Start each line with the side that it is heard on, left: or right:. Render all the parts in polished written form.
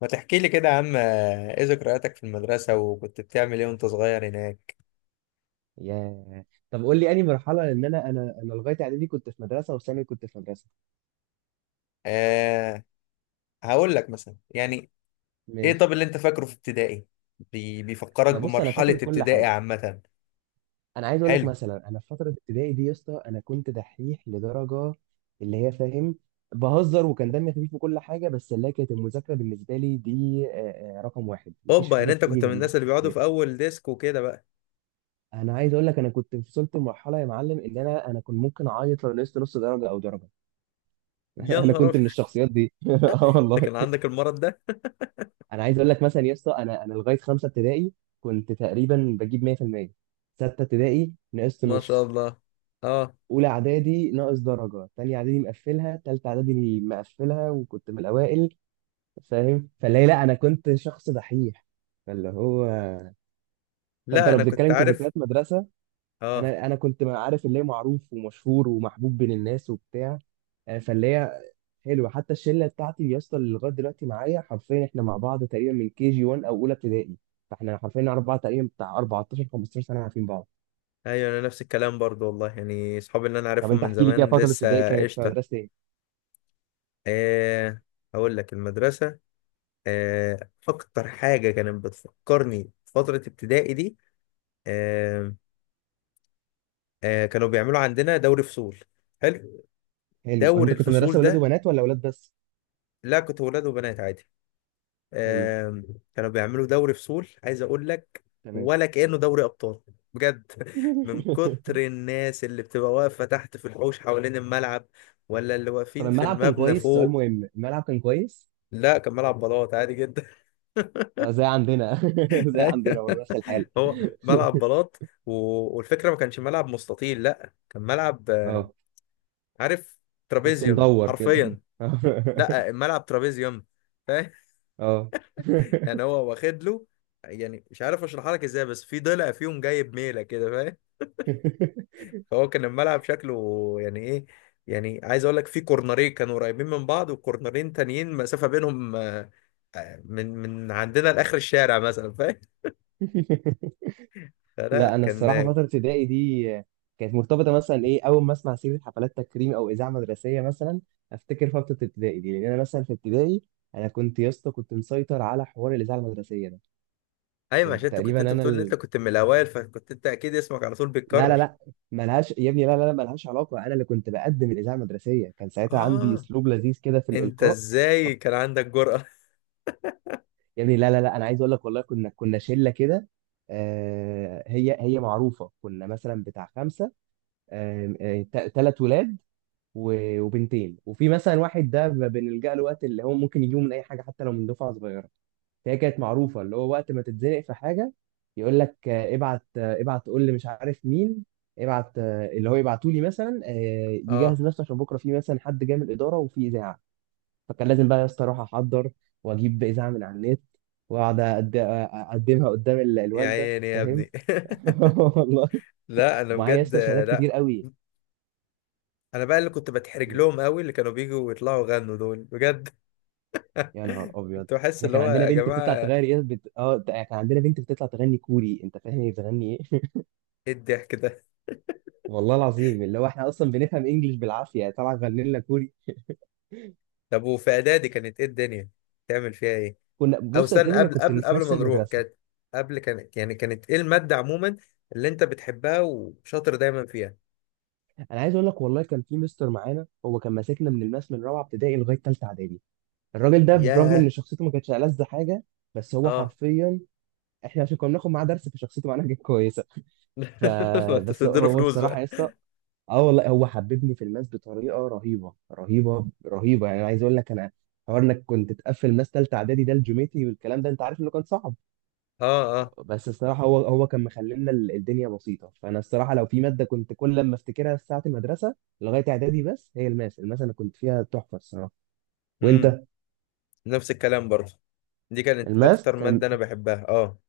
left: ما تحكي لي كده يا عم ايه ذكرياتك في المدرسة وكنت بتعمل ايه وانت صغير هناك؟
right: ياه. طب قول لي انهي مرحله، لان انا لغايه اعدادي كنت في مدرسه وثانوي كنت في مدرسه.
left: أه، هقول لك مثلا يعني ايه.
right: ماشي.
left: طب اللي انت فاكره في ابتدائي، بيفكرك
right: ما بص، انا
left: بمرحلة
right: فاكر كل
left: ابتدائي
right: حاجه.
left: عامة؟
right: انا عايز اقول لك
left: حلو.
right: مثلا، انا في فتره ابتدائي دي يا اسطى انا كنت دحيح لدرجه اللي هي فاهم، بهزر وكان دمي خفيف وكل حاجه، بس اللي هي كانت المذاكره بالنسبه لي دي رقم واحد، مفيش
left: اوبا، يعني
right: حاجه
left: انت
right: بتيجي
left: كنت من
right: جنبها.
left: الناس اللي بيقعدوا في اول ديسك وكده بقى؟
right: انا عايز اقول لك انا كنت وصلت لمرحله يا معلم ان انا كنت ممكن اعيط لو نقصت نص درجه او درجه.
left: يا
right: انا
left: نهار
right: كنت
left: ابيض.
right: من الشخصيات دي. اه
left: انت
right: والله.
left: كان عندك المرض ده؟
right: انا عايز اقول لك مثلا يا اسطى، انا لغايه خمسه ابتدائي كنت تقريبا بجيب 100%. سته ابتدائي نقصت
left: ما شاء
right: نص.
left: الله. اه،
right: اولى اعدادي ناقص درجه، تانية اعدادي مقفلها، تالتة اعدادي مقفلها، وكنت من الاوائل. فاهم؟ فاللي هي لا، انا كنت شخص دحيح. فاللي هو، فانت
left: لا
right: لو
left: انا كنت
right: بتتكلم
left: عارف.
right: كذكريات مدرسه،
left: اه،
right: انا كنت، ما عارف، اللي هي معروف ومشهور ومحبوب بين الناس وبتاع. فاللي هي حلوه. حتى الشله بتاعتي يا اسطى اللي لغايه دلوقتي معايا، حرفيا احنا مع بعض تقريبا من كي جي 1 او اولى ابتدائي. فاحنا حرفيا نعرف بعض تقريبا بتاع 14 15 سنه عارفين بعض.
left: ايوه انا نفس الكلام برضو والله، يعني اصحابي اللي انا
right: طب
left: عارفهم
right: انت
left: من
right: احكي لي كده،
left: زمان
right: فتره ابتدائي
left: لسه
right: كانت في
left: قشطة.
right: مدرسه ايه؟
left: أه، هقول لك المدرسة. آه، اكتر حاجه كانت بتفكرني بفتره ابتدائي دي، آه، آه، كانوا بيعملوا عندنا دوري فصول. حلو،
right: حلو.
left: دوري
right: انت كنت مدرسه
left: الفصول
right: ولاد
left: ده؟
right: وبنات ولا ولاد بس؟
left: لا كنت ولاد وبنات عادي.
right: حلو.
left: آه، كانوا بيعملوا دوري فصول عايز اقول لك،
right: تمام.
left: ولا كانه دوري ابطال. بجد، من كتر الناس اللي بتبقى واقفه تحت في الحوش حوالين الملعب، ولا اللي
right: طب
left: واقفين في
right: الملعب كان
left: المبنى
right: كويس؟ سؤال
left: فوق.
right: مهم، الملعب كان كويس؟
left: لا كان ملعب بلاط عادي جدا.
right: زي عندنا. زي عندنا
left: ايوه
right: برضه، نفس الحال.
left: هو ملعب بلاط. والفكره ما كانش ملعب مستطيل، لا كان ملعب
right: اه،
left: عارف،
right: تحسه
left: ترابيزيوم
right: مدور كده.
left: حرفيا. لا الملعب ترابيزيوم، فاهم؟
right: اه.
left: يعني هو واخد له، يعني مش عارف اشرحها لك ازاي، بس في ضلع فيهم جايب ميله كده فاهم. فهو كان الملعب شكله يعني ايه، يعني عايز اقول لك في كورنرين كانوا قريبين من بعض، وكورنرين تانيين مسافه بينهم، من عندنا لاخر الشارع مثلا فاهم.
right: لا،
left: فلا
right: انا
left: كان.
right: الصراحه فتره ابتدائي دي كانت مرتبطه مثلا، ايه، اول ما اسمع سيره حفلات تكريم او اذاعه مدرسيه مثلا افتكر فتره ابتدائي دي، لان انا مثلا في ابتدائي انا كنت يا اسطى كنت مسيطر على حوار الاذاعه المدرسيه ده.
left: ايوه
right: كنت
left: عشان انت كنت،
right: تقريبا انا
left: بتقول ان انت
right: ال...
left: كنت من الاوائل، فكنت انت اكيد اسمك على طول
right: لا لا
left: بيتكرر.
right: لا ملهاش، يا ابني لا ملهاش علاقه. انا اللي كنت بقدم الاذاعه المدرسيه، كان ساعتها عندي
left: اه،
right: اسلوب لذيذ كده في
left: انت
right: الالقاء.
left: ازاي كان عندك جرأة؟
right: يا ابني لا، انا عايز اقول لك والله كنا شله كده، آه، هي معروفه. كنا مثلا بتاع خمسه، ثلاث ولاد وبنتين، وفي مثلا واحد ده بنلجأ له وقت اللي هو ممكن يجيبه من اي حاجه حتى لو من دفعه صغيره. فهي كانت معروفه اللي هو وقت ما تتزنق في حاجه، يقول لك ابعت، ابعت قول لي مش عارف مين، ابعت، اللي هو يبعتوا لي مثلا،
left: اه،
right: يجهز نفسه عشان بكره في مثلا حد جاي من الاداره وفي اذاعه. فكان لازم بقى يا اسطى اروح احضر واجيب اذاعه من على النت واقعد اقدمها قدام
left: يا
right: الوالده.
left: عيني يا
right: فاهم؟
left: ابني.
right: والله.
left: لا انا
right: ومعايا يا
left: بجد،
right: اسطى شهادات
left: لا.
right: كتير قوي.
left: انا بقى اللي كنت بتحرج لهم قوي، اللي كانوا بيجوا ويطلعوا يغنوا دول بجد.
right: يا نهار ابيض،
left: كنت بحس
right: احنا
left: اللي
right: كان
left: هو
right: عندنا
left: يا
right: بنت بتطلع
left: جماعة،
right: تغني يا بت... اه كان عندنا بنت بتطلع تغني كوري. انت فاهم هي بتغني ايه؟
left: ايه الضحك ده؟
right: والله العظيم اللي هو احنا اصلا بنفهم انجلش بالعافيه، طلع غني لنا كوري.
left: طب وفي اعدادي كانت ايه الدنيا، تعمل فيها ايه؟
right: كنا،
left: او
right: بص يا
left: استنى،
right: ابتدي، انا
left: قبل
right: كنت
left: قبل
right: في
left: قبل
right: نفس
left: ما نروح،
right: المدرسه.
left: كانت قبل، كانت يعني كانت ايه المادة عموما اللي انت بتحبها وشاطر دايما فيها؟
right: انا عايز اقول لك والله كان في مستر معانا، هو كان ماسكنا من الماس من رابعه ابتدائي لغايه ثالثه اعدادي. الراجل ده برغم ان
left: ياه.
right: شخصيته ما كانتش ألذ حاجه، بس هو
left: اه.
right: حرفيا، احنا عشان كنا بناخد معاه درس فشخصيته معناها كانت كويسه.
left: ما انت
right: فبس
left: تديله
right: هو
left: فلوس
right: الصراحه يا
left: بقى.
right: اسطى، اه والله، حببني في الماس بطريقه رهيبه رهيبه رهيبه. يعني عايز اقول لك انا، حوار انك كنت تقفل ماس ثالثه اعدادي ده، الجيومتري والكلام ده انت عارف انه كان صعب،
left: اه اه.
right: بس الصراحه هو كان مخلينا الدنيا بسيطه. فانا الصراحه لو في ماده كنت كل لما افتكرها في ساعه المدرسه لغايه اعدادي، بس هي الماس. الماس انا كنت فيها تحفه الصراحه.
left: امم،
right: وانت؟
left: نفس الكلام برضه، دي كانت
right: الماس
left: اكتر
right: كان،
left: مادة انا بحبها. اه,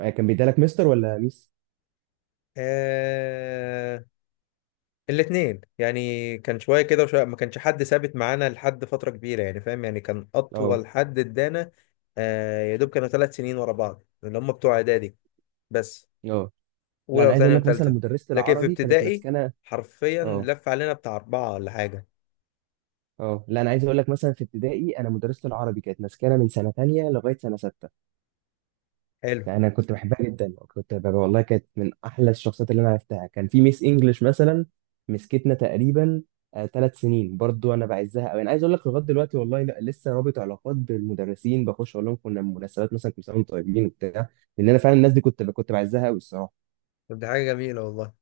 right: كان بيدالك مستر ولا ميس؟
left: آه. الاتنين يعني، كان شوية كده وشوية، ما كانش حد ثابت معانا لحد فترة كبيرة يعني فاهم، يعني كان
right: اه
left: اطول حد ادانا يا دوب كانوا ثلاث سنين ورا بعض، اللي هم بتوع اعدادي بس،
right: اه. لا،
left: اولى
right: انا عايز اقول
left: وثانيه
right: لك مثلا
left: وثالثه.
right: مدرسه
left: لكن في
right: العربي كانت
left: ابتدائي
right: مسكنه.
left: حرفيا
right: اه
left: لف علينا بتاع اربعة ولا حاجة.
right: اه. لا، انا عايز اقول لك مثلا في ابتدائي انا مدرسه العربي كانت مسكنه من سنه تانية لغايه سنه سته.
left: حلو.
right: انا كنت بحبها جدا، كنت ببقى والله كانت من احلى الشخصيات اللي انا عرفتها. كان في ميس انجلش مثلا مسكتنا تقريبا ثلاث سنين برضو، انا بعزها قوي. انا عايز اقول لك لغايه دلوقتي والله لا لسه رابط علاقات بالمدرسين، بخش اقول لهم كنا مناسبات مثلا، كنا طيبين وبتاع. لان انا فعلا الناس دي كنت بعزها قوي الصراحه.
left: طب دي حاجة جميلة والله.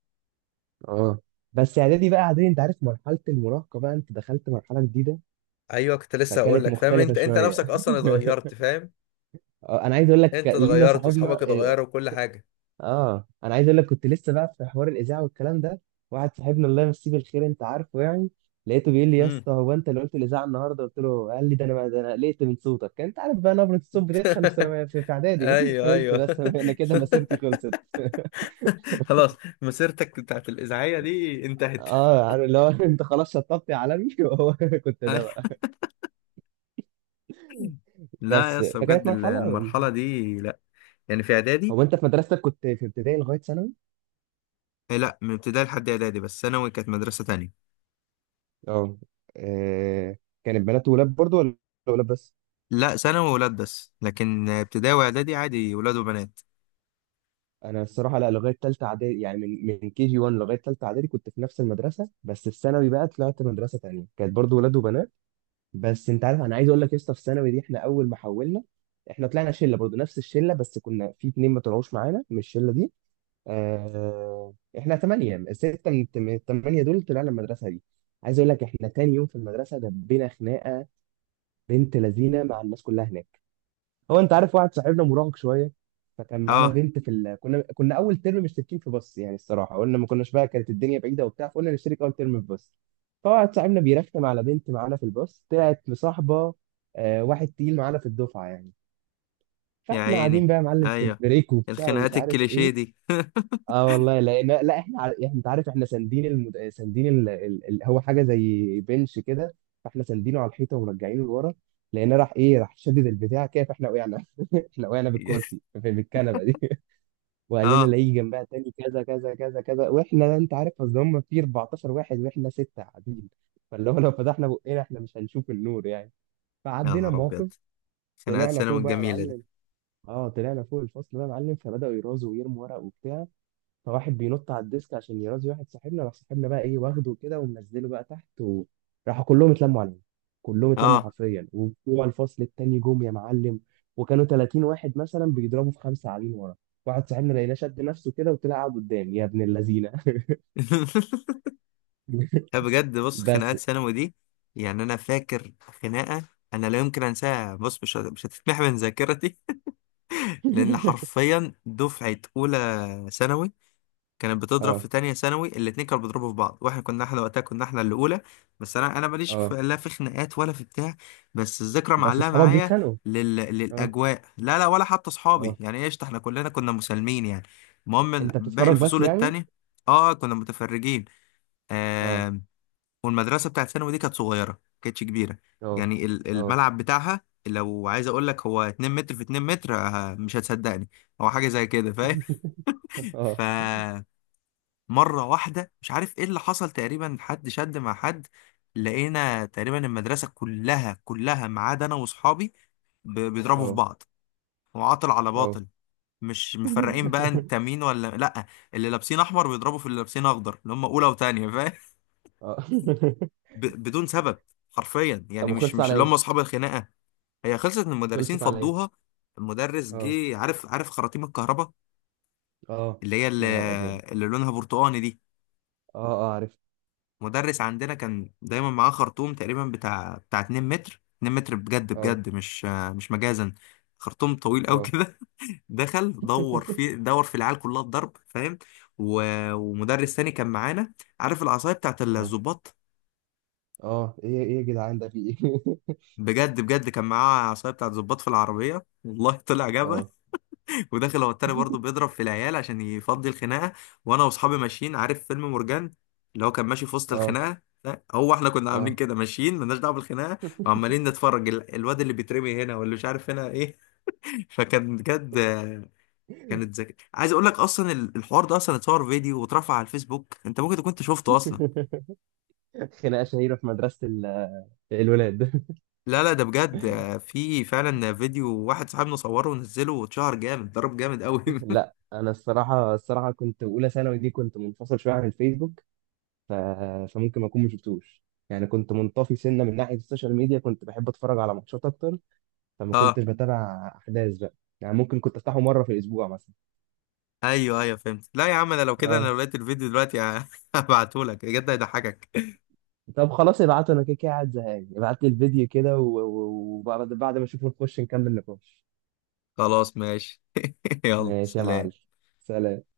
right: اه. بس اعدادي بقى، اعدادي انت عارف مرحله المراهقه بقى، انت دخلت مرحله جديده،
left: ايوه كنت لسه هقول
right: فكانت
left: لك، فاهم،
right: مختلفه
left: انت انت
right: شويه.
left: نفسك اصلا اتغيرت فاهم.
right: انا عايز اقول لك
left: انت
right: لينا
left: اتغيرت
right: صاحبنا،
left: واصحابك
right: اه،
left: اتغيروا وكل حاجه.
right: انا عايز اقول لك كنت لسه بقى في حوار الاذاعه والكلام ده. واحد صاحبنا الله يمسيه بالخير، انت عارفه يعني، لقيته بيقول لي يا
left: امم.
right: اسطى هو انت اللي قلت الاذاعه النهارده؟ قلت له، قال لي ده انا، ده انا قلقت من صوتك. انت عارف بقى نبره الصوت بتدخل في ثانوي، في اعدادي.
left: ايوه
right: قلت
left: ايوه.
right: بس انا، أنا كده مسيرتي خلصت.
left: خلاص مسيرتك بتاعت الاذاعيه دي انتهت.
right: اه عارف اللي هو، انت خلاص شطبت يا عالمي. وهو كنت ده بقى.
left: لا يا
right: بس
left: اسطى بجد،
right: فكانت مرحله.
left: المرحله دي لا. يعني في اعدادي،
right: هو انت في مدرستك كنت في ابتدائي لغايه ثانوي؟
left: إيه. لا من ابتدائي لحد اعدادي، بس ثانوي كانت مدرسه تانية.
right: اه. آه، كانت بنات وولاد برضو ولا ولاد بس؟
left: لا ثانوي ولاد بس، لكن ابتدائي واعدادي عادي ولاد وبنات.
right: انا الصراحه لا، لغايه ثالثه اعدادي يعني من كي جي 1 لغايه ثالثه اعدادي كنت في نفس المدرسه، بس في ثانوي بقى طلعت مدرسه تانية كانت برضو ولاد وبنات. بس انت عارف، انا عايز اقول لك يا اسطى، في ثانوي دي احنا اول ما حولنا، احنا طلعنا شله برضو نفس الشله، بس كنا في اتنين ما طلعوش معانا من الشله دي. آه، احنا ثمانيه، سته من الثمانيه دول طلعنا المدرسه دي. عايز اقول لك احنا تاني يوم في المدرسه دبينا خناقه. بنت لذينه مع الناس كلها هناك. هو انت عارف واحد صاحبنا مراهق شويه، فكان معانا
left: اه.
right: بنت في ال... كنا اول ترم مشتركين في باص، يعني الصراحه قلنا ما كناش بقى، كانت الدنيا بعيده وبتاع، فقلنا نشترك اول ترم في باص. فواحد صاحبنا بيرخم على بنت معانا في الباص طلعت مصاحبه آه واحد تقيل معانا في الدفعه يعني.
left: يا
right: فاحنا
left: عيني.
right: قاعدين بقى يا معلم في
left: ايوه،
right: البريك وبتاع ومش
left: الخناقات
right: عارف
left: الكليشيه
right: ايه.
left: دي.
right: اه والله لقينا، لا احنا احنا انت عارف احنا ساندين المد... ساندين ال... ال... ال... هو حاجه زي بنش كده، فاحنا ساندينه على الحيطه ومرجعينه لورا، لقينا راح ايه، راح شدد البتاع كده فاحنا وقعنا. احنا وقعنا بالكرسي في بالكنبه دي. وقال لنا
left: اه.
right: لاقيه جنبها تاني كذا كذا كذا كذا. واحنا انت عارف اصل هم في 14 واحد واحنا سته قاعدين، فاللي هو لو فتحنا بقنا احنا مش هنشوف النور يعني.
left: يا
right: فعدينا
left: نهار ابيض.
right: موقف،
left: خناقات
right: طلعنا
left: ثانوي
right: فوق بقى يا
left: الجميله دي.
right: معلم. اه، طلعنا فوق الفصل بقى يا معلم، فبداوا يرازوا ويرموا ورق وبتاع. فواحد بينط على الديسك عشان يرازي واحد صاحبنا، راح صاحبنا بقى ايه واخده كده ومنزله بقى تحت، وراحوا كلهم اتلموا عليه. كلهم اتلموا
left: اه.
right: حرفيا، وبتوع الفصل التاني جم يا معلم. وكانوا 30 واحد مثلا بيضربوا في خمسه قاعدين ورا. واحد صاحبنا لقيناه شد نفسه كده وطلع قاعد قدام يا ابن اللذينه.
left: لا بجد بص،
right: بس.
left: خناقات ثانوي دي، يعني انا فاكر خناقه انا لا يمكن انساها، بص مش مش هتتمح من ذاكرتي. لان حرفيا دفعه اولى ثانوي كانت بتضرب في
right: اه
left: تانية ثانوي، الاتنين كانوا بيضربوا في بعض، واحنا كنا، احنا وقتها كنا احنا اللي اولى. بس انا ماليش في
right: اه.
left: لا في خناقات ولا في بتاع، بس الذكرى
right: بس
left: معلقه
right: اصحابك
left: معايا
right: بيتخانقوا. اه
left: للاجواء. لا لا، ولا حتى اصحابي
right: اه.
left: يعني، ايش احنا كلنا كنا مسالمين يعني. المهم
right: انت
left: باقي
right: بتتفرج بس
left: الفصول
right: يعني.
left: التانية. اه كنا متفرجين.
right: اه
left: والمدرسه بتاعت ثانوي دي كانت صغيره ما كانتش كبيره،
right: اه
left: يعني
right: اه.
left: الملعب بتاعها لو عايز اقول لك هو 2 متر في 2 متر، مش هتصدقني، هو حاجه زي كده فاهم.
right: اه
left: فمره واحده مش عارف ايه اللي حصل، تقريبا حد شد مع حد، لقينا تقريبا المدرسه كلها كلها ما عدا انا واصحابي بيضربوا في
right: اه
left: بعض، وعاطل على
right: اه.
left: باطل، مش مفرقين بقى انت مين ولا لا. اللي لابسين احمر بيضربوا في اللي لابسين اخضر، اللي هم اولى وتانية،
right: اه.
left: بدون سبب، حرفيا
right: طب
left: يعني مش
right: وخلص
left: مش
right: على
left: اللي هم
right: ايه؟
left: اصحاب الخناقه. هي خلصت ان المدرسين
right: خلصت على ايه؟
left: فضوها. المدرس
right: اه
left: جه، عارف خراطيم الكهرباء
right: اه.
left: اللي هي
right: يا نهار ابيض.
left: اللي لونها برتقاني دي.
right: اه اه عرفت.
left: مدرس عندنا كان دايما معاه خرطوم تقريبا بتاع 2 متر 2 متر بجد
right: اه
left: بجد، مش مجازا، خرطوم طويل قوي
right: اه
left: كده. دخل دور في دور في العيال كلها الضرب فاهم. و... ومدرس تاني كان معانا، عارف العصايه بتاعت
right: اه
left: الظباط؟
right: اه. ايه ايه يا جدعان، ده في ايه؟
left: بجد بجد، كان معاه عصايه بتاعت ظباط في العربيه، والله طلع جاب،
right: اه
left: وداخل هو التاني برضه بيضرب في العيال عشان يفضي الخناقه. وانا واصحابي ماشيين، عارف فيلم مورجان اللي هو كان ماشي في وسط
right: اه
left: الخناقه؟ لا هو احنا كنا عاملين
right: اه.
left: كده ماشيين مالناش دعوه بالخناقه، وعمالين نتفرج، الواد اللي بيترمي هنا واللي مش عارف هنا ايه. فكان بجد كانت ذكي عايز اقول لك. اصلا الحوار ده اصلا اتصور فيديو واترفع على الفيسبوك، انت ممكن تكون انت شفته اصلا.
right: خناقه شهيره في مدرسه الولاد.
left: لا لا، ده بجد في فعلا فيديو، واحد صاحبنا صوره ونزله واتشهر جامد، ضرب جامد قوي.
right: لا انا الصراحه، الصراحه كنت اولى ثانوي دي كنت منفصل شويه عن الفيسبوك، ف... فممكن ما اكون ما شفتوش. يعني كنت منطفي سنه من ناحيه السوشيال ميديا، كنت بحب اتفرج على ماتشات اكتر، فما
left: اه
right: كنتش بتابع احداث بقى. يعني ممكن كنت افتحه مره في الاسبوع مثلا.
left: ايوه ايوه فهمت. لا يا عم انا لو كده، انا
right: اه.
left: لو لقيت الفيديو دلوقتي هبعته لك بجد هيضحكك.
right: طب خلاص ابعته، انا كده كده قاعد زهقان، ابعت لي الفيديو كده وبعد ما اشوفه نخش نكمل نقاش.
left: خلاص ماشي. يلا
right: ماشي يا معلم.
left: سلام.
right: سلام.